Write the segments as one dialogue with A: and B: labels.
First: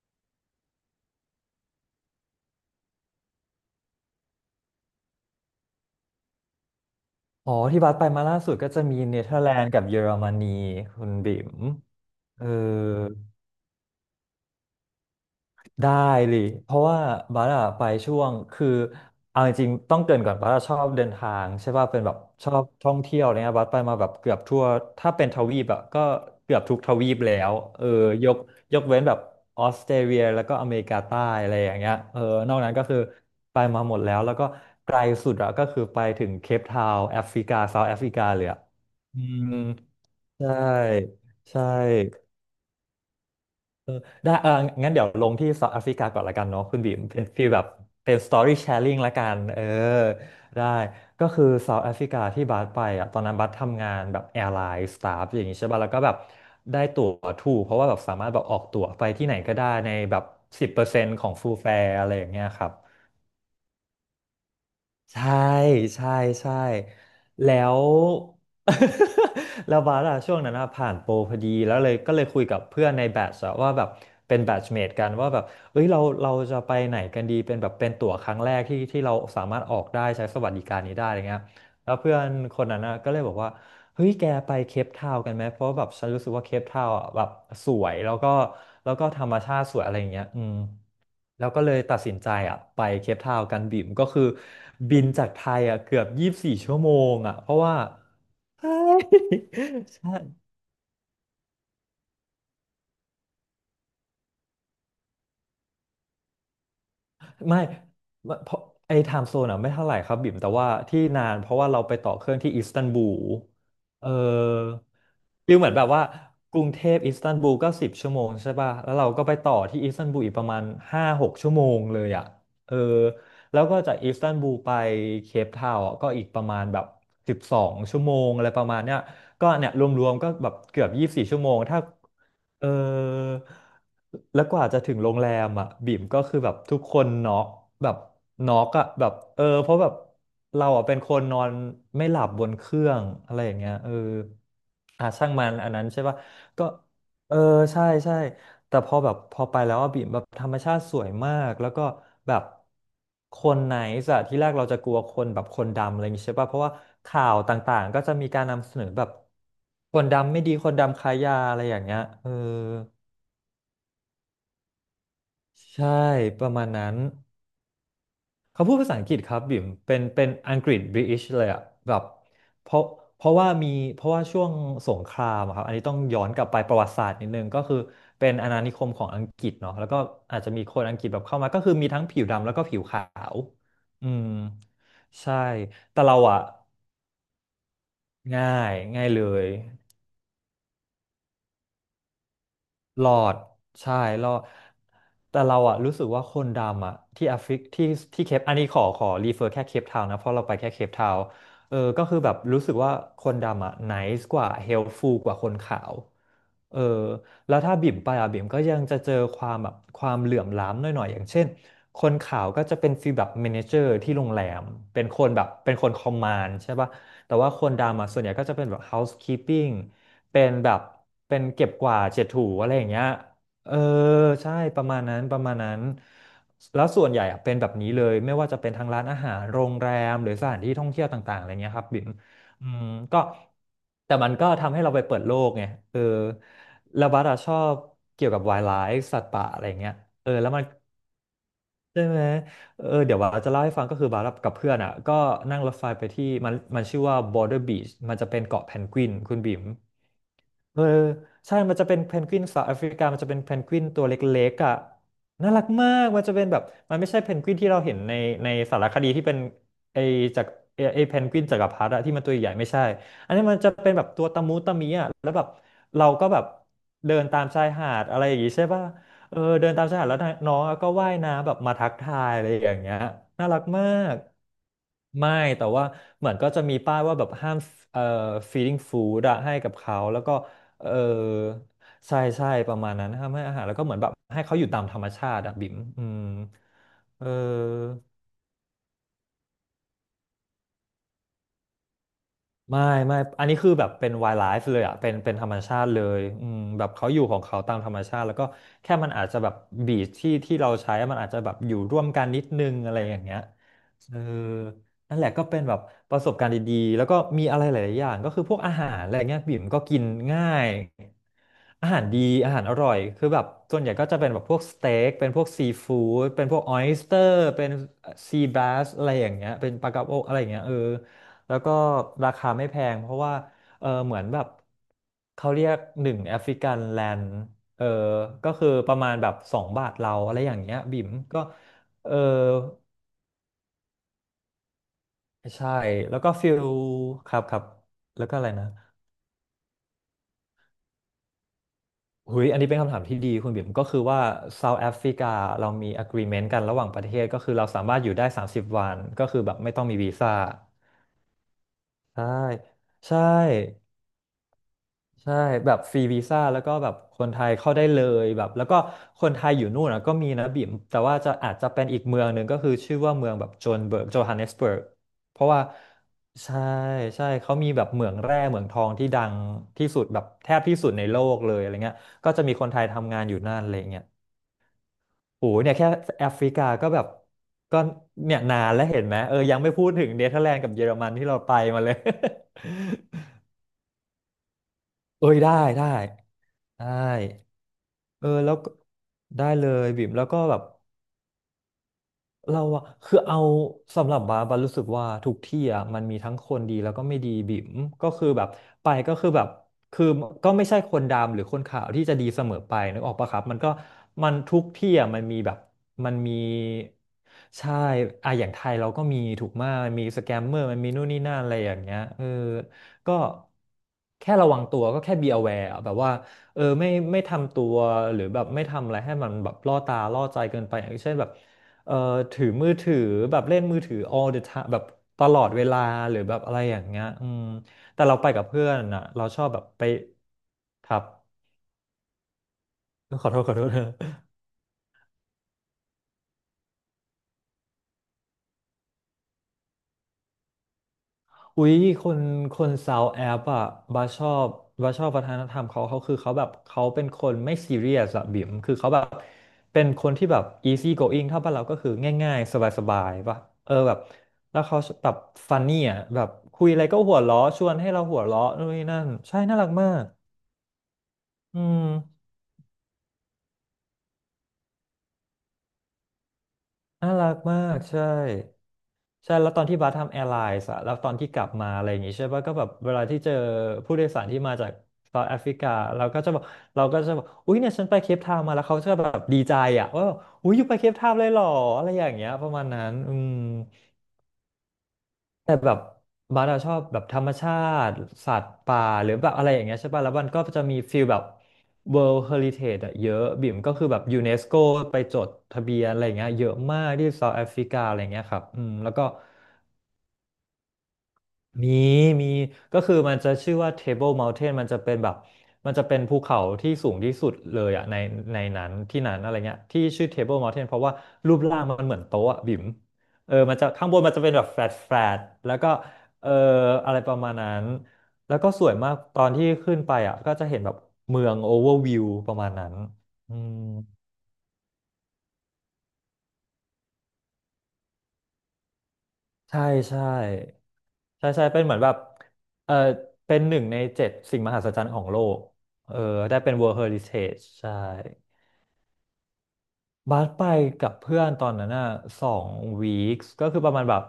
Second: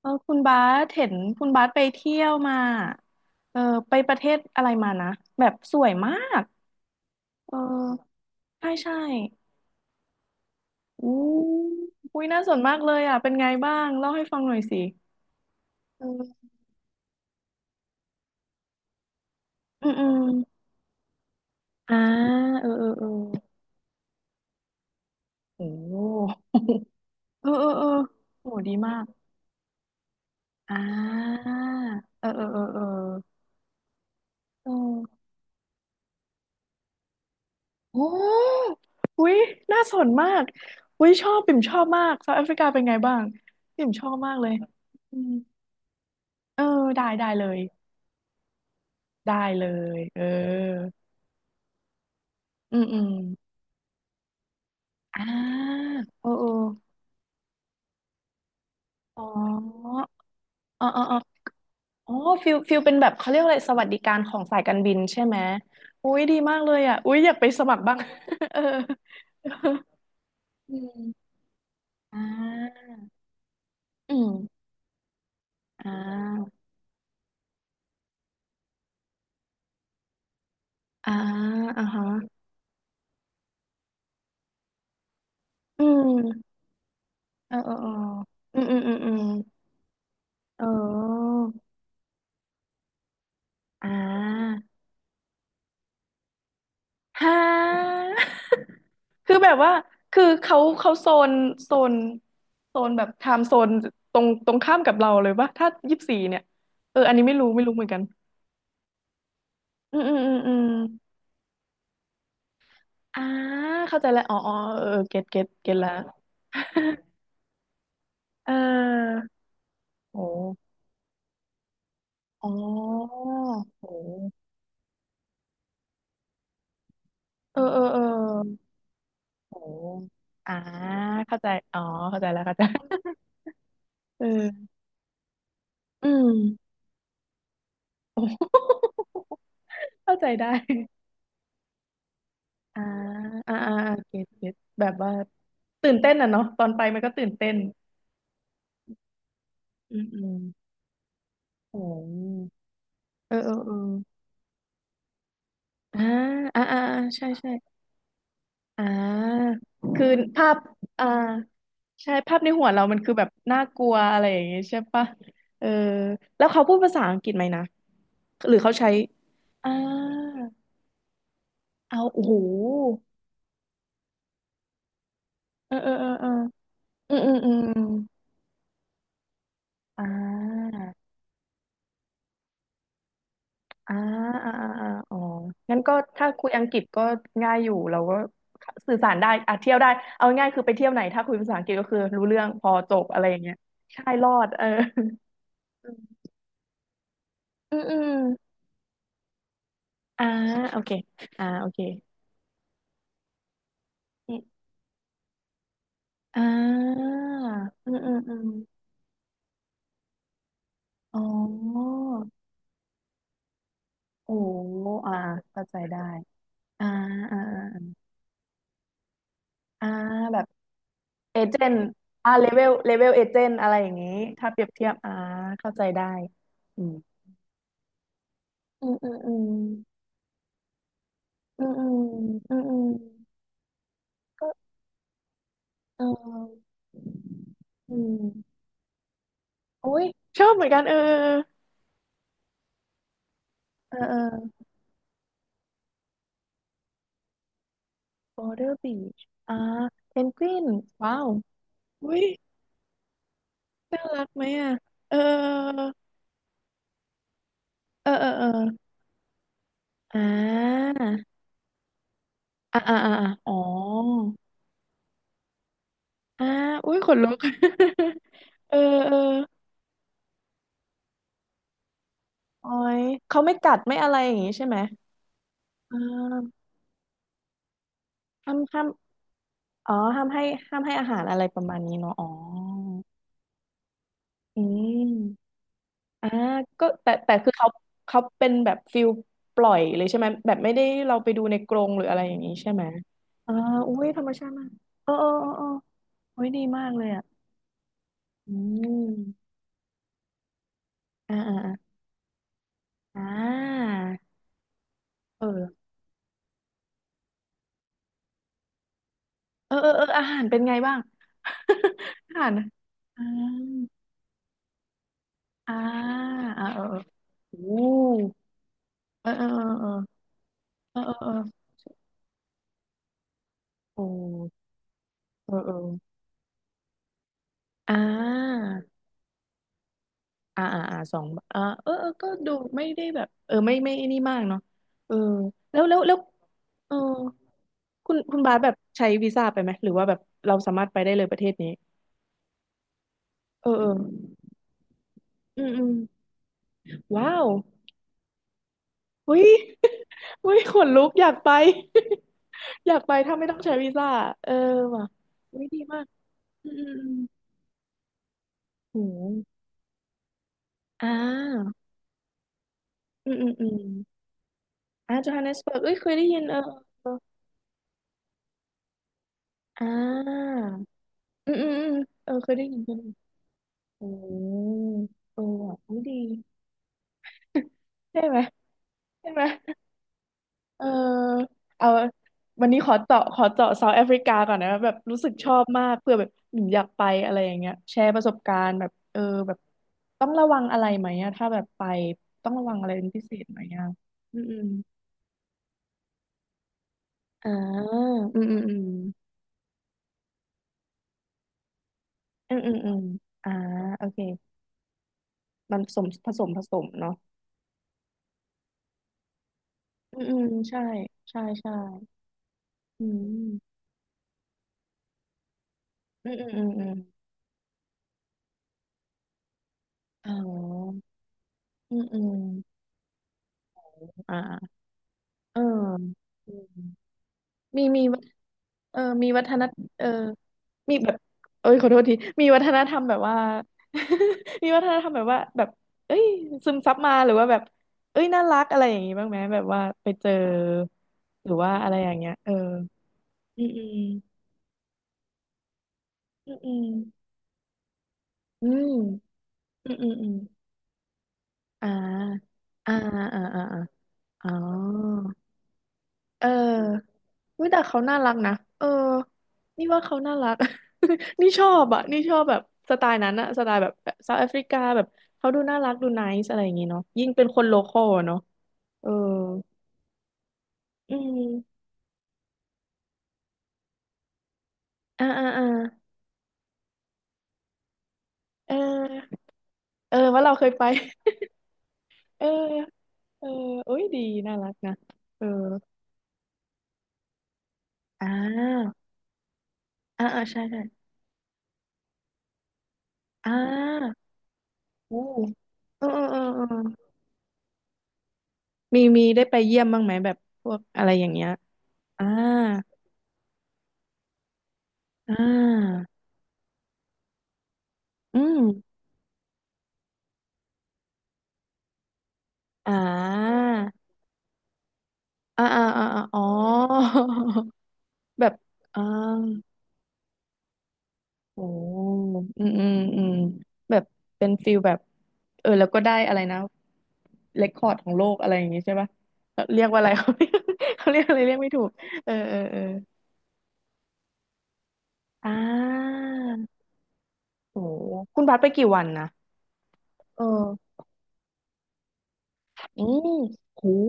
A: เออคุณบาสเห็นคุณบาสไปเที่ยวมาเออไปประเทศอะไรมานะแบบสวยมาก
B: อ๋
A: เอ
B: อที่บัสไป
A: อ
B: มาล่าสุดก็
A: ใช่
B: จะ
A: ใช่
B: มีเนเธอร์แลนด์กับเยอรมนีคุณ
A: อู้
B: บิ๋ม
A: อุ้ยน่า
B: เออ
A: สนมากเลยอ่ะเป็นไงบ้างเล่าให้ฟังหน่อยสิ
B: ได้
A: เ
B: เลย
A: ออ
B: เพราะว่าบัสอะไปช่วงคือเอาจริง
A: อื
B: ๆ
A: ม
B: ต้อง
A: อื
B: เก
A: ม
B: ริ่นก่อนบัสอะชอบเดินทางใช่ป่ะ
A: อ่า
B: เป็นแบบชอบ
A: เออเออ
B: ท่อง
A: เออ
B: เที่ยวอะไรเนี่ยบัสไปมาแบบเกือบทั่วถ้าเป็นทวีป
A: โอ้
B: อะก็เกือบทุกทวีปแล้
A: เออ
B: ว
A: เออ
B: เอ
A: เอ
B: อ
A: อ
B: ยก
A: โหดี
B: ยก
A: มา
B: เว้น
A: ก
B: แบบออสเตรเลียแล้วก็อ
A: อ่
B: เมริกาใต้
A: า
B: อะไรอย่างเงี้ยเออ
A: เออเออ
B: นอ
A: เอ
B: ก
A: อ
B: นั้น
A: เออ
B: ก็คือไปมาหมดแล้วแล้วก็
A: เ
B: ไกล
A: ออ
B: สุดอะก็คือไปถึงเคปทาวน์แอฟริกาเซาท์แอฟ
A: โอ้
B: ริกาเลยอะอื
A: อุ้ย
B: ม
A: น่าสนมาก
B: ใช่
A: อุ้ยชอบปิ่ม
B: ใช่
A: ชอบมากเซาท์แอฟริกาเป็นไงบ้างปิ่มชอบ
B: ได้
A: มากเล
B: เออ
A: ย
B: งั้นเดี๋ยว
A: อื
B: ล
A: ม
B: งที่เซาท์แอฟริกาก่อนละกัน
A: เออ
B: เนาะคุณบีม
A: ได้
B: เป็น
A: ได้เล
B: ฟีล
A: ย
B: แบบเป็นสตอรี่แชร์ i ิ g งละกั
A: ได้
B: นเออ
A: เลยเอ
B: ได้
A: อ
B: ก็คือเซาท์แอฟริกาที่บัส
A: อื
B: ไป
A: มอื
B: อ่ะ
A: ม
B: ตอนนั้นบัสทำงานแบบแอร์ไลน์สตา
A: อ่
B: ฟอย่างนี้ใช่
A: า
B: ป่ะแล้วก็แบบ
A: โอ้โอ
B: ได้
A: อ
B: ตั๋วถูกเพราะว่าแบบสามารถแบบออกตั๋วไป
A: อ๋
B: ที่ไหนก็ได้ใน
A: อ
B: แบบสิบเปอ
A: อ๋อ
B: ร์
A: อ๋
B: เซ็
A: อ
B: น
A: อ๋
B: ต์
A: อ
B: ของฟูลแฟร์อะไร
A: อ๋อ
B: อย่างเงี้ย
A: ฟิล
B: ครับ
A: ฟิลเป็นแบบเขาเรียกอะไรสวัสดิการของสายการบินใช่
B: ใช่
A: ไหม
B: ใช่
A: อุ้ยดี
B: ใช่
A: มากเลยอ่ะอุ้ยอยากไป
B: แล้
A: สมัค
B: ว
A: รบ้าง เออ
B: แล้วบาร์อะช่วงนั้นอะ
A: อื
B: ผ่านโปร
A: ม
B: พอดีแล้วเลยก็
A: อ่
B: เลยคุยกับ
A: า
B: เพื่อนในแบทชอะว่าแบบ
A: อืม
B: เป็นแบทชเมทกันว่าแบบเอ้
A: อ่
B: ยเรา
A: า
B: จะไปไหนกันดีเป็นแบบเป็นตั๋วครั้งแรกที่เราสามารถออกได้ใช้สวัสดิการนี้ได้
A: อ่า
B: อะไรเงี้ย
A: อ่า
B: แล้ว
A: ฮะ
B: เพื่อนคนนั้นอะก็เลยบอกว่าเฮ้ยแกไปเคปทาวน์กันไหมเพราะว่า
A: อื
B: แบบฉันรู้สึกว่า
A: ม
B: เคปทาวน์อะแบบ
A: เออ
B: ส
A: เออเอ
B: ว
A: อ
B: ยแล้วก็
A: อืมอืมอื
B: แล้ว
A: ม
B: ก็
A: อื
B: ธ
A: ม
B: รรมชาติสวยอะไรอย่างเงี้ยอืม
A: เออ
B: แล้วก็เลยตัดสินใจอ่ะไปเคปทาวน์กันบิ
A: อ่
B: มก็คือ
A: า
B: บินจากไทยอ่ะเกือบยี่สิบสี่ชั่วโมง
A: ฮ่
B: อ่ะเพราะว่า
A: า คือแบบว่า
B: ใช่
A: คือเขาโซนโซนโซนแบบไทม์โซนตรงข้ามกับเราเลยว่าถ้ายี่สิบสี่เนี่ยเอออันนี้ไม่รู้
B: ไม่
A: ไม่รู้เหมือนกัน
B: ไม่เพราะไอ้ไทม์โซนอ่ะไม่เท่าไหร่
A: อืม
B: ค
A: อื
B: รับ
A: มอื
B: บิ่ม
A: ม
B: แต่
A: อืม
B: ว่าที่นานเพราะว่าเราไปต่อเครื่องที่อิสตันบู
A: อ่า
B: ล
A: เข้า
B: เอ
A: ใจ
B: อ
A: แล้วอ๋ออ๋อเออเก็ตเก็ต
B: ฟิลเหมื
A: เก็
B: อน
A: ต
B: แบบ
A: ละ
B: ว่ากรุงเทพอิส ตันบูลก็10 ชั่วโมง
A: เ
B: ใช่ป่ะแล้วเรา
A: ออ
B: ก็ไปต่อที่อิสตัน
A: โอ
B: บูลอีกประมาณ
A: ้
B: 5-6 ชั่วโมงเลยอ่ะ
A: อ๋อ
B: เออแล้วก็
A: โอ
B: จากอิสตันบู
A: ้
B: ลไปเคปทาวน์อะก็อีกประมาณแบบสิบส
A: เอ
B: อ
A: อ
B: ง
A: เออเอ
B: ชั่
A: อ
B: วโมงอะไรประมาณเนี้ย ก็
A: โอ้
B: เนี่ยรวมๆก็แบ
A: อ่า
B: บเกือบยี่สิบสี่
A: เข้า
B: ชั่ว
A: ใจ
B: โมง
A: อ๋
B: ถ้า
A: อเข้าใจแล้วเข้าใจ
B: เออ
A: เ
B: แล้วกว่า
A: ออ
B: จะถึงโรงแรมอ่ะบิ่ม
A: อื
B: ก็
A: ม
B: คือแบบทุกคนน็อกแบบน็อกอ่ะแบบ เออเพราะแบบ
A: เข้าใจได้
B: เราอ่ะเป็นคนนอนไม่หลับบนเค
A: อ่า
B: รื่องอะไรอ
A: อ่า
B: ย่างเงี้
A: อ่า
B: ยเออ
A: เก็ตแบบ
B: อ่ะ
A: ว่า
B: ช่างมันอันนั้น
A: ตื่น
B: ใช่
A: เต้น
B: ป่ะ
A: อ่ะเนาะตอ
B: ก็
A: นไปมันก็ตื่น
B: เออ
A: เต้น
B: ใช่ใช่แต่พอแบบพอไปแล้วอะ
A: อื
B: บิ่
A: ม
B: ม
A: อื
B: แบบ
A: ม
B: ธรรมชาติสวยมากแล้วก็
A: โอ้
B: แบบ
A: เอ
B: ค
A: อเออ
B: น
A: เอ
B: ไห
A: อ
B: นอะที่แรกเราจะกลัวคนแบบคนดำอะ
A: อ่า
B: ไรอย่างงี้ใช่ป่ะเพ
A: อ่า
B: ราะว่า
A: อ่าอ่า
B: ข่า
A: ใช่
B: ว
A: ใช่
B: ต่างๆก็จะมีการนำเส
A: อ่
B: นอแบบ
A: า
B: ค
A: คื
B: น
A: อ
B: ดำไม่
A: ภา
B: ดี
A: พ
B: คนดำ
A: อ่า
B: ค้ายาอะไรอย่างเงี้ย
A: ใช่
B: เออ
A: ภาพในหัวเรามันคือแบบน่ากลัวอะไรอย่างงี้ใช่ปะเออ
B: ใช่ป
A: แล้ว
B: ระ
A: เขา
B: มาณ
A: พูด
B: นั้
A: ภา
B: น
A: ษาอังกฤษไหมนะหรือ
B: เขา
A: เขา
B: พูด
A: ใช้
B: ภาษาอังกฤษครับบิ่ม
A: อ่
B: เป็น
A: า
B: อังกฤษบริ i ิชเลยอะแบ
A: เอา
B: บ
A: โอ้โห
B: เพราะเพราะว่ามีเพราะว่าช่วงสงครามอะครับอั
A: เอ
B: น
A: อ
B: นี้
A: เออ
B: ต้อง
A: เออ
B: ย้อ
A: เออ
B: นกลับไปประวัติศาส
A: อื
B: ตร์
A: ม
B: นิด
A: อืม
B: นึงก็คือ
A: อืม
B: เป็นอาณานิคมของอังกฤษเนาะแล้วก็
A: อ่
B: อาจจะมีคนอังกฤษ
A: า
B: แบบเข้ามาก็คือมีทั้งผิวดำแล้วก็ผิวขาว
A: อ่า
B: อืม
A: อ่าอ่าอาอ๋อ
B: ใช่
A: งั้นก็
B: แต่เรา
A: ถ้า
B: อะ
A: คุยอังกฤษก็ง่ายอยู่เราก็
B: ง่าย
A: สื่อ
B: ง่าย
A: สาร
B: เล
A: ได้
B: ย
A: อ่ะเที่ยวได้เอาง่ายคือไปเที่ยวไหนถ้าคุยภาษาอังกฤษก็คือรู้เรื่องพอจ
B: ห
A: บ
B: ลอ
A: อะไรอ
B: ด
A: ย่างเงี้ย
B: ใช่
A: ใช่
B: ห
A: ร
B: ล
A: อ
B: อด
A: ดเออ
B: แต่เราอะรู้สึกว่าคนดำอะที่แอฟริก
A: อืม
B: ที่
A: อืม
B: ที่เคปอันนี้ขอรีเฟอร์แค่เคปทาวน์นะ
A: อ่า
B: เพราะเราไปแค่
A: โอ
B: เค
A: เค
B: ปทาวน์
A: อ่าโอ
B: เออ
A: เค
B: ก็คือแบบรู้สึกว่าคนดำอะไนซ์
A: นี่
B: กว่าเฮลฟูลกว่าคนขาว
A: อ่
B: เออ
A: า
B: แล้วถ้า
A: อื
B: บิ่
A: ม
B: มไป
A: อืม
B: อะ
A: อื
B: บิ่ม
A: ม
B: ก็ยังจะเจอความแบบความเหลื่อมล้ำหน่อยๆอ
A: อ๋
B: ย่างเช่น
A: อ
B: คนขาวก็จะเป็นฟีลแบบเมเนเจอร์ที่โรง
A: โอ้
B: แรมเป็น
A: อ่า
B: คนแบบ
A: เข้า
B: เป็
A: ใจ
B: นคน
A: ได้
B: คอมมานด์ใช่
A: อ่า
B: ป่ะ แต่
A: อ่า
B: ว่า
A: อ่
B: คน
A: า
B: ดำอะส่วนใหญ่ก็จะเป็นแบบ housekeeping
A: อ่าแบ
B: เป็
A: บ
B: นแบบ
A: เอ
B: เป็น
A: เจ
B: เก็บ
A: นต์
B: กวาดเช็ด
A: อ่า
B: ถู
A: เลเว
B: อะ
A: ล
B: ไรอย่าง
A: เล
B: เงี้
A: เว
B: ย
A: ลเอเจนต์อะ
B: เอ
A: ไร
B: อ
A: อย่างนี้ถ้า
B: ใช่
A: เปรียบ
B: ป
A: เที
B: ระ
A: ยบ
B: มาณ
A: อ่า
B: นั้นประมาณ
A: เข้า
B: นั้น
A: ใจได้อื
B: แล้ว
A: ม
B: ส่วนใหญ่อะเป็นแบบนี้เลยไม่ว่าจะเป็นทา
A: อื
B: ง
A: ม
B: ร้าน
A: อืม
B: อา
A: อื
B: หาร
A: ม
B: โรงแรมหรือสถานที่ท่องเที่ยวต่างๆอะไร
A: อื
B: เงี้
A: ม
B: ยค
A: อื
B: รับ
A: ม
B: บิ่ม
A: อืม
B: อื
A: อื
B: ม
A: ม
B: ก็แต่มัน
A: ก็
B: ก็ทำให้เราไปเปิดโลกไงเอ
A: เอ
B: อ
A: อ
B: แล้วบัสอะชอบ
A: อื
B: เกี่ยวกับ
A: ม
B: wildlife สัตว์ป่าอะไร
A: โอ้
B: เงี้ย
A: ย
B: เออ
A: ชอ
B: แล้
A: บ
B: ว
A: เห
B: มั
A: มื
B: น
A: อนกันเออ
B: ใช่ไหม เออเดี๋ยวบาสจะเล่าให้ฟัง
A: เอ
B: ก็
A: อ
B: คือ
A: เออ
B: บาสกับเพื่อนอ่ะก็นั่งรถไฟไปที่มันชื่อว่า Border Beach มันจะเป็นเกาะเพ
A: Border
B: นกวิน
A: Beach
B: คุณ
A: อ่า
B: บิ๋ม
A: เพนกวิน
B: เออ
A: ว้าว
B: ใช่มันจะเป็นเพ
A: อุ้
B: น
A: ย
B: กวินเซาท์แอฟริกามันจะเป็นเพนกวินตั
A: น่า
B: วเล
A: รักไหม
B: ็กๆ
A: อ่ะ
B: อ่ะ
A: เอ
B: น่ารัก
A: อ
B: มากมันจะเป็นแบบมันไม่ใช่เพนกวินที่เราเห็น
A: เออ
B: ใน
A: เออเออ
B: ในสารคดีที่เป็นไอ
A: อ่
B: จาก
A: า
B: ไอเพนกวินจักรพรรดิอะที่มันตัวใหญ่ไม่
A: อ่า
B: ใช่
A: อ่าอ่าอา
B: อันนี้
A: อ๋อ
B: มันจะเป็นแบบตัวตะมูตะมีอ่ะแล้วแบบเราก็แบ
A: อ่า
B: บ
A: อุ้ยข
B: เดิ
A: น
B: น
A: ลุก
B: ตามชายหาด อะไรอย่างงี้ใช่
A: เออ
B: ป่ะ
A: เออ
B: เออเดินตามชายหาดแล้วน้องก็ว่ายน้ำแบบมาทักทายอะไรอ
A: โอ้
B: ย่างเงี้ย
A: ยเขา
B: น่า
A: ไม่
B: รัก
A: กัด
B: มา
A: ไม่อะไร
B: ก
A: อย่างงี้ใช่ไหม
B: ไม่แต่ว่า
A: อ่
B: เหมือนก็จะ
A: า
B: มีป้ายว่าแบบห้ามเอ่อ
A: ห้าม
B: feeding
A: ห้าม
B: food อะให้กับ
A: อ๋อ
B: เขาแล้
A: ห้า
B: ว
A: ม
B: ก็
A: ให้ห้าม
B: เออ
A: ให้อาหารอะไรประมาณนี้เนาะ
B: ใช่
A: อ๋อ
B: ใช่ประมาณนั้นห้ามให้อาหารแล้วก็เหมือนแบบให้เขา
A: อื
B: อยู่ตามธรรมชาติ
A: ม
B: อะบิ๋มอืม
A: อ่าก็แต่
B: เออ
A: แต่คือเขาเขาเป็นแบบฟิลปล่อยเลยใช่ไหม แบบไม่ได้เราไปดูในกรงหรืออะไรอย่างนี้ใช่ไห
B: ไม่
A: ม
B: ไม่อัน
A: อ่า
B: นี้คือแบบ
A: อุ้ย
B: เป็น
A: ธรรมชาติ
B: wildlife
A: มาก
B: เลยอ่ะ
A: เอ
B: เป็
A: อ
B: น
A: เออ
B: เป็นธ
A: เอ
B: ร
A: อ
B: รม
A: เออ
B: ชาติเลย
A: โอ้
B: อื
A: ย
B: ม
A: ดี
B: แบ
A: มา
B: บ
A: กเล
B: เขา
A: ย
B: อ
A: อ่ะ
B: ยู่ของเขาตามธรรมชาติแล้วก็
A: อื
B: แค่มันอาจจะแบ
A: ม
B: บบีชที่เราใช้มันอาจ
A: อ่า
B: จะแบ
A: อ่า
B: บอยู่ร่วมกันนิดนึงอะไรอ
A: อ่าอ
B: ย่างเงี้ย
A: ่า
B: เออนั่นแหละก็เป็นแบบ
A: เออ
B: ประสบการณ์ดีๆแล้วก็มีอะไรหลายๆอย่างก็คือพวกอาหารอะไรเงี้ยบิ่ม
A: เออ
B: ก็
A: เออ
B: กิ
A: เอ
B: น
A: ออาหา
B: ง่า
A: รเป็น
B: ย
A: ไงบ้าง
B: อาหาร ดี
A: อาหา
B: อา
A: ร
B: หารอร่อย
A: อ่
B: คือแบบส่วนให
A: า
B: ญ่ก็จะเป็นแบบพวกสเต็กเป็นพวกซี
A: อ่า
B: ฟู้ดเป็นพวก
A: อ่า
B: ออ
A: เออ
B: ย
A: เออ
B: สเตอร์
A: โอ้
B: เป็นซีบาสอะไรอ
A: เออ
B: ย่าง
A: เออ
B: เงี้ย
A: เออ
B: เป็น
A: เอ
B: ป
A: อ
B: ลากระพงอะไรอย่างเงี้ยเออ
A: เออเออเออ
B: แล้วก็ราคาไม่แพงเพราะว่าเออ
A: โอ้
B: เหมือนแบบเขา
A: เออ
B: เรี
A: เอ
B: ย
A: อ
B: กหนึ่งแอฟริกันแลนด์เออ
A: อ่
B: ก็
A: า
B: คือประมาณแบบสองบาทเราอะไรอย่าง
A: อ่า
B: เงี้ย
A: อ่าอ่า
B: บิ่ม
A: สอง
B: ก็
A: อ่าเออเออ
B: เออ
A: ก็ดูไม่ได้แบบเออไม่ไม่ไอ้นี่มากเนาะเออ
B: ใช่
A: แล้วแล้วแล้
B: แล้
A: ว
B: วก็ฟิล
A: เออ
B: ครับครับ
A: คุณ
B: แล้วก็
A: คุณ
B: อะไร
A: บาสแบบ
B: นะ
A: ใช้วีซ่าไปไหมหรือว่าแบบเราสามารถไปได้เลยประเทศนี้
B: หุยอันนี้เป็นคำถามที่ดีคุณบิ่
A: เอ
B: ม
A: อ
B: ก็
A: เออ
B: คือว่าเซาท์แอฟริกา
A: อื
B: เรา
A: มอื
B: มี
A: ม
B: agreement กันระหว่างประเทศ
A: ว้า
B: ก็
A: ว
B: คือเราสามารถอยู่ได้30วันก็
A: เฮ้
B: คือ
A: ย
B: แบบไม่ต้อ งมีวีซ่า
A: เฮ้ยขนลุกอยากไป
B: ใช่
A: อยากไป
B: ใช่
A: ถ้าไม่ต้องใช้วีซ่าเออว่ะ
B: ใช่
A: เฮ้ย
B: แบ
A: ดี
B: บฟ
A: มา
B: รี
A: ก
B: วีซ่าแล้ว
A: อื
B: ก็
A: มอื
B: แบบ
A: ม
B: คนไทยเข้าได้เลยแบบแล้วก็
A: อืม
B: คนไทย
A: โห
B: อยู่นู่นนะก็มีนะบิ่มแต่
A: อ่
B: ว่าจะอาจจะ
A: า
B: เป็นอีกเมืองหนึ่งก็คือชื่อว่าเมื
A: อื
B: อ
A: ม
B: ง
A: อื
B: แบบ
A: มอื
B: โจ
A: ม
B: นเบิร์กโจฮันเนสเบิร์ก
A: อ่าโจ
B: เพ
A: ฮันเน
B: ราะ
A: ส
B: ว่า
A: เบิร์กเอ้ยเคยได้ยินเอ
B: ใช่
A: อเออ
B: ใช่เขามีแบบเหมืองแร่เหมืองทองที่ดัง
A: อ่
B: ที่สุดแบบแท
A: า
B: บที่สุดในโลก
A: อื
B: เล
A: ม
B: ย
A: อื
B: อะ
A: ม
B: ไร
A: อืม
B: เงี้ย
A: เอ
B: ก็
A: อ
B: จะ
A: เค
B: มี
A: ย
B: ค
A: ได้
B: น
A: ยิ
B: ไท
A: น
B: ยทำงานอยู่นั่นอะไรเงี้ย
A: อืมเออ
B: โอ้โหเนี่ย
A: ว่ะ
B: แค่
A: อุ๊ยดี
B: แอฟริกาก็แบบ ก็
A: ใช่ไห
B: เนี่
A: ม
B: ยนานแล้วเห็นไหม
A: ใช่
B: เออ
A: ไหม
B: ยังไม่พูดถึงเนเธอร์แลนด์กับ
A: เอ
B: เยอ
A: อ
B: รมันที่เราไปมา
A: เอา
B: เลย
A: วันนี้ขอเจาะเซาท์แอฟริกาก่อนนะแบบ รู้
B: เอ้
A: สึก
B: ย
A: ช
B: ได้
A: อบมา
B: ได้
A: กเพื่อแบบหนูอยาก
B: ได้
A: ไปอะไรอย่างเงี้ยแชร์ประ
B: เอ
A: ส
B: อ
A: บ
B: แล้
A: กา
B: ว
A: ร
B: ก็
A: ณ์แบบเออ
B: ได้
A: แบบ
B: เลยบิ่มแล้
A: ต้อ
B: ว
A: ง
B: ก็
A: ระ
B: แบ
A: วั
B: บ
A: งอะไรไหมอะถ้าแบบไปต้อง
B: เรา
A: ระวัง
B: อะ
A: อะไรเป็น
B: คือ
A: พิเศ
B: เอา
A: ษไหมอะ
B: สำหรับ
A: อื
B: บาส
A: มอื
B: บาส
A: ม
B: รู้สึกว่าทุกที่อะมันมีทั้งคนดีแล้วก็ไม่ดี
A: อ่า
B: บิ่มก็คือ
A: อื
B: แบ
A: ม
B: บ
A: อืมอืม
B: ไปก็คือแบบคือก็ไม่ใช่คนดำหรือคนขาวที่จะดีเส
A: อื
B: มอ
A: มอื
B: ไป
A: มอืม
B: นึกออกปะครับ
A: อ่า
B: มันก็
A: โอเค
B: มันทุกที่อะมันมีแบบ
A: มันผสม
B: มัน
A: ผ
B: มี
A: สมผสมเนาะ
B: ใช่อะอย่างไทยเราก็มีถูกมากมันมี
A: อื
B: ส
A: ม
B: แก
A: อื
B: ม
A: ม
B: เมอร์มั
A: ใช่
B: นมีนู่นนี่นั่น
A: ใช่
B: อะไรอ
A: ใช่
B: ย่างเงี้ยเออ
A: อื
B: ก็
A: ม
B: แค่ระวังตัวก็แค่ be aware อะแบบว่า
A: อืมอืม
B: เอ
A: อื
B: อ
A: มอื
B: ไม่
A: ม
B: ไม่ทำตัวหรือแบบไม่ทำอะไรให้มันแบบล่อตาล่อ
A: อ๋อ
B: ใจเกินไปอย่างเช่นแบบ เอ่อ
A: อืมอืม
B: ถือมือถือแบบเล่นมือถือ all the time
A: อ่า
B: แบบตลอด
A: เอ
B: เว
A: อ
B: ลาหรือแบบ
A: อื
B: อะไรอย่างเงี้ย
A: ม
B: อืม
A: มีมี
B: แต่เราไปกับเพื่อน
A: เออ
B: อ่ะเรา
A: มี
B: ช
A: วั
B: อบ
A: ฒ
B: แบ
A: น
B: บ
A: ธรร
B: ไป
A: มเออ
B: ค
A: มี
B: รับ
A: แบบเอ้ยขอโทษทีมีวัฒนธรรมแบบ
B: ขอ
A: ว่า
B: โทษขอโทษ
A: มีวัฒนธรรมแบบว่าแบบเอ้ยซึมซับมาหรือว่าแบบเอ้ยน่ารักอะไรอย่างงี้บ้างไหมแบบว่าไปเจอหรือ
B: อุ๊
A: ว่า
B: ย
A: อะไร
B: ค
A: อย่าง
B: น
A: เงี้ยเออ
B: คนซาวแอป
A: อื
B: อ่ะ
A: มอืม
B: บาชอบบาชอบวัฒนธรรมเขาเขาคือเขาแบบ
A: อืมอื
B: เขา
A: ม
B: เป็นคนไม่ซีเรียสอะบิ่มคือเขาแบบเป็น
A: อืม
B: ค
A: อื
B: น
A: มอืม
B: ที่
A: อืม
B: แบบ easy going ถ้าบ้านเราก็
A: อ่า
B: คือง่ายๆส
A: อ่า
B: บายๆป่ะ
A: อ่าอ่า
B: เออ
A: อา
B: แบบ
A: อ๋อ
B: แล้วเขาแบบฟันนีอ่ะแบบ
A: เอ
B: คุยอะไรก็หั
A: อ
B: วเราะช
A: เวิ
B: วน
A: แต่
B: ให้
A: เขา
B: เรา
A: น่า
B: หัว
A: รัก
B: เราะ
A: นะ
B: นู่น
A: เอ
B: นี่
A: อ
B: นั่นใช่น่ารัก
A: นี่
B: มา
A: ว่า
B: ก
A: เขาน่ารัก นี่
B: อื
A: ชอบ
B: ม
A: อ่ะนี่ชอบแบบสไตล์นั้นอะสไตล์แบบเซาท์แอฟริกาแบบเขาดูน่ารักดูไนซ์อะไรอย่างงี้เนาะ
B: น่า
A: ยิ่
B: รั
A: ง
B: ก
A: เป็น
B: มา
A: คนโล
B: ก
A: คอ
B: ใช่
A: ลเนาะเออ
B: ใช่แล้วตอนที่บัสทำแอร์ไลน์อะแล้วตอ
A: อื
B: นที่กลับมา
A: ม
B: อะไรอย่างงี้ใช่ป่ะก็แบบเวลาที่เจอผู้โดยสารที่มาจากเซา
A: อ่า
B: ท์แอ
A: อ่า
B: ฟริ
A: อ่า
B: กาเราก็จะบอกเราก็จะบอกอุ้ยเนี่ยฉันไปเคปทาวน์มาแล้ว
A: เอ
B: เขาจะแบบดี
A: อ
B: ใจอ่ะว่าแบ
A: เออ
B: บ
A: ว่า
B: อุ้
A: เรา
B: ยอ
A: เค
B: ยู่
A: ย
B: ไป
A: ไป
B: เคปทาวน์เลยเหรออะไรอย่า งเงี้ย
A: เอ
B: ป
A: อ
B: ระมาณนั้นอืม
A: เออโอ้ยดีน่ารักนะเออ
B: แต่แบบบัสอาชอบแบบธรรมชาติ
A: อ่
B: สัตว์ป่า
A: า
B: หรือแบบอะไรอย่างเงี้ยใช่ป่ะ แล้ว
A: อ่า
B: มันก็
A: อ่าใช่
B: จะมี
A: ใช่
B: ฟีลแบบ World Heritage อะเยอะ
A: อ่
B: บิ่มก็คือแบบยู
A: า
B: เนสโกไปจ
A: อู้
B: ดทะเบียนอะ
A: เอ
B: ไร
A: อ
B: อย่างเงี้ย
A: เออ
B: เยอะ
A: เออเอ
B: มากที่
A: อ
B: เซาท์แอฟริกาอะไรอย่างเงี้ยครับอืมแล้ว
A: มี
B: ก็
A: มีได้ไปเยี่ยมบ้างไหมแบบพวกอะไรอย่างเงี้ย
B: มี
A: อ่า
B: มีก็คือมันจะชื่อว่า Table Mountain มันจะเป็นแบบ
A: อ่
B: มันจะเป็
A: า
B: นภูเขาที่สูงที่สุดเลยอะใน
A: อื
B: ใน
A: ม
B: นั้นที่นั้นอะไรเงี้ยที่ชื่อ Table Mountain เพราะว่ารูปร่างมันเหมือนโต๊ะอะบิ่ม
A: อ่
B: เออมัน
A: า
B: จะข้างบนมันจะเป็นแบบแฟลตแฟลตแล้ว
A: อ่า
B: ก็
A: อ่าอ่า
B: เออ
A: อ๋อ
B: อะไรประมาณนั้นแล้ ว
A: แบ
B: ก็
A: บ
B: สวยมาก
A: อ่า
B: ตอนที่ขึ้นไปอะก็จะเห็นแบบเมืองโอ
A: โอ้
B: เวอร์วิวประมาณ
A: อื
B: นั้
A: ม
B: น
A: อืมอืม
B: อืม
A: แบบเป็นฟิลแบบเออแล้วก็ได้อะไรนะเรคคอร์ดของโลกอะไรอย่างงี้ใช่ปะ
B: ใช่
A: เรียกว่า
B: ใช่
A: อะไร เขาเรียก
B: ใช่
A: เขาเรี
B: ใช่
A: ยกอะไรเรียก
B: เป็น
A: ไม่
B: เหมือ
A: ถู
B: นแบ
A: ก
B: บ
A: เออเออ
B: เออ
A: เออ
B: เป็นหนึ่งในเจ็ดสิ่งมหัศจรรย์ของโลก
A: อ่
B: เออ
A: า
B: ได้เป็น World Heritage ใช่
A: โหคุณบัสไปกี่วันนะ
B: บาส
A: เอ
B: ไปกับ
A: อ
B: เพื่อนตอนนั้นน่ะสองวี
A: อื
B: ค
A: ม
B: ก็คือประ
A: โห
B: มาณแบบ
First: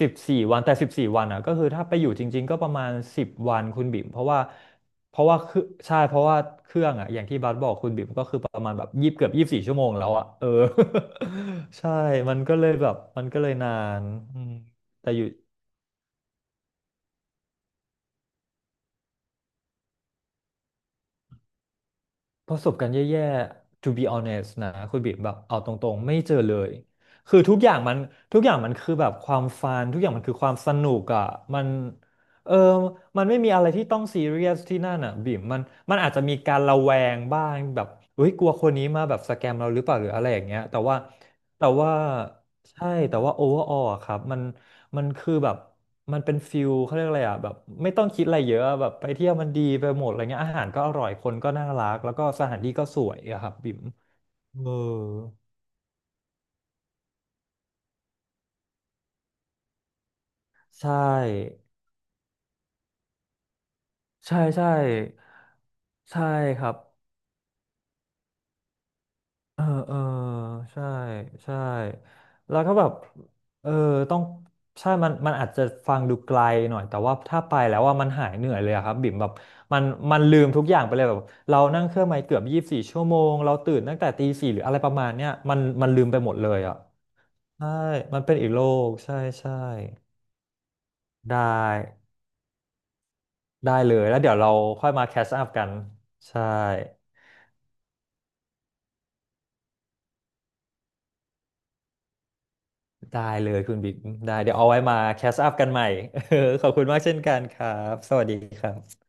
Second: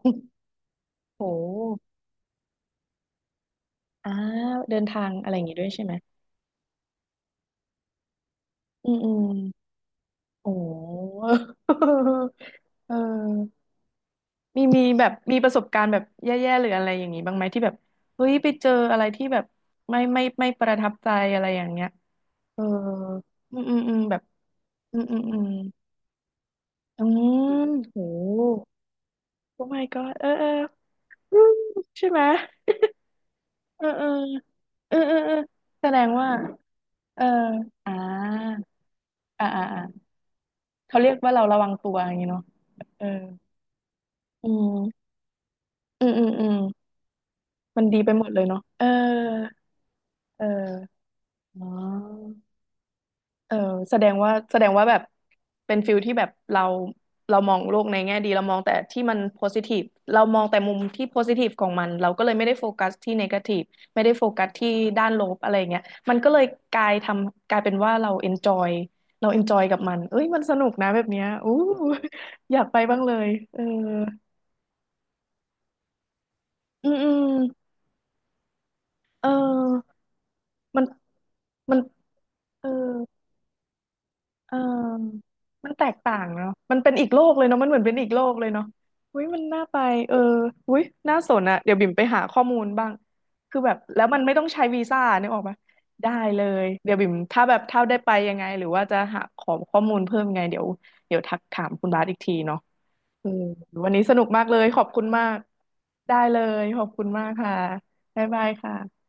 B: สิบสี่วันแต่สิบสี่
A: โ
B: วันอ่ะก็คือ
A: ห
B: ถ้าไปอยู่จริงๆก็ประมาณ10 วันคุณบิ่ม
A: อ่า
B: เพราะว่า
A: เดินทาง
B: เพราะ
A: อะไร
B: ว่า
A: อย่างงี้
B: คือ
A: ด้วยใช่ไหม
B: ใช่เพราะว่าเครื่องอ่ะอย่างที่บาสบอกคุณบิ่มก็คือประมาณแบ
A: อื
B: บ
A: มอื
B: ยี่สิบ
A: ม
B: เกือบยี่สิบสี่ชั่วโมงแล้วอ่ะเออ
A: โอ้
B: ใช่ มันก็เลยแบ
A: เอ
B: บมันก็เลย
A: อ
B: นานอืม
A: มีแบ
B: แต่
A: บ
B: อยู่
A: มีประสบการณ์แบบแย่ๆหรืออะไรอย่างนี้บ้างไหมที่แบบเฮ้ยไปเจออะไรที่แบบไม่ประทับใจอะไรอย่างเงี้ย
B: ประ
A: เออ
B: สบการณ์แย่
A: อืมอืม
B: ๆ to
A: อืม
B: be
A: แบบ
B: honest นะ
A: อื
B: คุณ
A: ม
B: บ๊
A: อื
B: ม
A: ม
B: แบ
A: อื
B: บ
A: ม
B: เอาตรงๆไม่เจอเลย
A: อื
B: คือ
A: มโห
B: ทุกอย่างมันคือแบบความ
A: โอ้
B: ฟั
A: my
B: นทุกอย่า
A: god
B: งมั
A: เอ
B: น
A: อ
B: คือ
A: เอ
B: ค
A: อ
B: วามสนุกอ่ะ
A: อืม
B: มัน
A: ใช่ไหม
B: เออมันไม่มีอะไร
A: เอ
B: ที่
A: อ
B: ต้อ
A: เอ
B: ง
A: อ
B: ซีเรียสที่
A: เอ
B: นั่
A: อ
B: น
A: เอ
B: อ่ะ
A: อเอ
B: บี
A: อ
B: มมัน
A: แส
B: มั
A: ด
B: น
A: ง
B: อาจจะ
A: ว่า
B: มีการระแวง
A: เออ
B: บ้างแบบ
A: อ่า
B: เฮ้ยกลัวคนนี้มาแบบสแก
A: อ่า
B: ม
A: อ่า
B: เราห
A: อ่า
B: รือเปล่าหรืออะไรอย่างเงี้ยแต่ว่า
A: เขาเรียกว่าเราระ
B: แต่
A: วังตั
B: ว่า
A: วอย่างนี้เนาะ
B: ใช่
A: เออ
B: แต่ว่าโอเวอร์ออครับมัน
A: อื
B: มั
A: ม
B: นคือแบบ
A: อืม
B: มัน
A: อืม
B: เป็น
A: อืม
B: ฟิลเขาเรียกอะไรอ่ะแบบ
A: มัน
B: ไม่
A: ดี
B: ต้อง
A: ไป
B: คิ
A: หม
B: ด
A: ด
B: อะ
A: เล
B: ไร
A: ย
B: เย
A: เนาะ
B: อะ
A: เออ
B: แบบไปเที่ยวมันดีไปหมดอะไรเงี้
A: เอ
B: ยอาหารก็อ
A: อ
B: ร่อยคนก็
A: อ๋
B: น่า
A: อ
B: รักแล้วก็สถานที่ก็สวยอะครั
A: เอ
B: บ
A: อ
B: บิ่ม
A: แสดงว่าแสด
B: เออ
A: งว่าแบบเป็นฟิลที่แบบเรามองโลกในแง่ดีเรามองแต่ที่มันโพซิทีฟเรามองแต่มุม
B: ใช่
A: ที่โพซิทีฟของมันเราก็เลยไม่ได้โฟกัสที่เนกาทีฟไม่ได้โฟ
B: ใช่
A: กัส
B: ใช่
A: ที่ด้านลบอะไรเงี้ยมัน
B: ใช่
A: ก็เลย
B: ครั
A: ก
B: บ
A: ลายทำกลายเป็นว่าเราเอนจอยเราเอนจอ
B: เอ
A: ย
B: อ
A: กับ
B: เอ
A: มั
B: อ
A: นเอ้ยมันสนุก
B: ใช่
A: นะแบบเนี้ยอู้
B: ใช่
A: อ
B: แล้
A: ยา
B: ว
A: ก
B: ก็
A: ไป
B: แบบ
A: บ้างเลยเออ
B: เออต้องใช่มันอาจจะฟังดูไกลหน่อย
A: อืม
B: แต่
A: อื
B: ว่า
A: ม
B: ถ้าไปแล้วว่ามันหายเหนื่อยเลยอะครับบิ่ม
A: เ
B: แบบมัน
A: ออ
B: มันลืมทุกอ
A: มั
B: ย่าง
A: น
B: ไปเลยแบบเรา
A: มัน
B: นั่งเครื่องไ่เกือบยี่
A: เอ
B: สิ
A: อ
B: บสี่ชั่วโมงเราตื่นตั้งแต่ตีสี่
A: เ
B: หรืออะไรประมาณ
A: ออ
B: เนี้ย มัน
A: มันแต
B: มัน
A: ก
B: ลืม
A: ต่า
B: ไป
A: ง
B: หมดเล
A: เนาะ
B: ย
A: มั
B: อ่ะ
A: นเป็นอีกโลกเลยเนาะมั
B: ใช่
A: นเหมือนเป็นอีก
B: มั
A: โล
B: นเป็
A: ก
B: น
A: เล
B: อี
A: ย
B: กโล
A: เนาะ
B: กใช่
A: อุ้ยมัน
B: ใช่
A: น่าไปเอออุ้ยน่าส
B: ได้
A: นอะเดี๋ยวบิ่มไปหาข้อมูลบ้างคือแบ
B: ได้
A: บ
B: เล
A: แล้
B: ย
A: ว
B: แล้
A: มั
B: ว
A: น
B: เดี๋
A: ไม่
B: ยว
A: ต้อง
B: เรา
A: ใช้วี
B: ค่อย
A: ซ่า
B: มาแค
A: นึ
B: ช
A: กออ
B: อั
A: ก
B: พ
A: ปะ
B: กัน
A: ได้เล
B: ใช่
A: ยเดี๋ยวบิ่มถ้าแบบถ้าได้ไปยังไงหรือว่าจะหาขอข้อมูลเพิ่มยังไงเดี๋ยวทักถามคุณบาสอีกทีเนาะ
B: ได้
A: เออ
B: เลยคุณ
A: วัน
B: บิ๊ก
A: นี้สนุก
B: ได้
A: มาก
B: เดี๋
A: เล
B: ยว
A: ย
B: เอา
A: ข
B: ไว้
A: อบ
B: มา
A: คุณ
B: แค
A: มา
B: ส
A: ก
B: อัพกันใหม่
A: ได้เล ย
B: ขอบ
A: ข
B: คุ
A: อ
B: ณ
A: บ
B: มาก
A: คุณ
B: เช่น
A: มาก
B: กัน
A: ค่ะ
B: ครับสวั
A: บ๊าย
B: สดี
A: บาย
B: ครั
A: ค่ะ
B: บ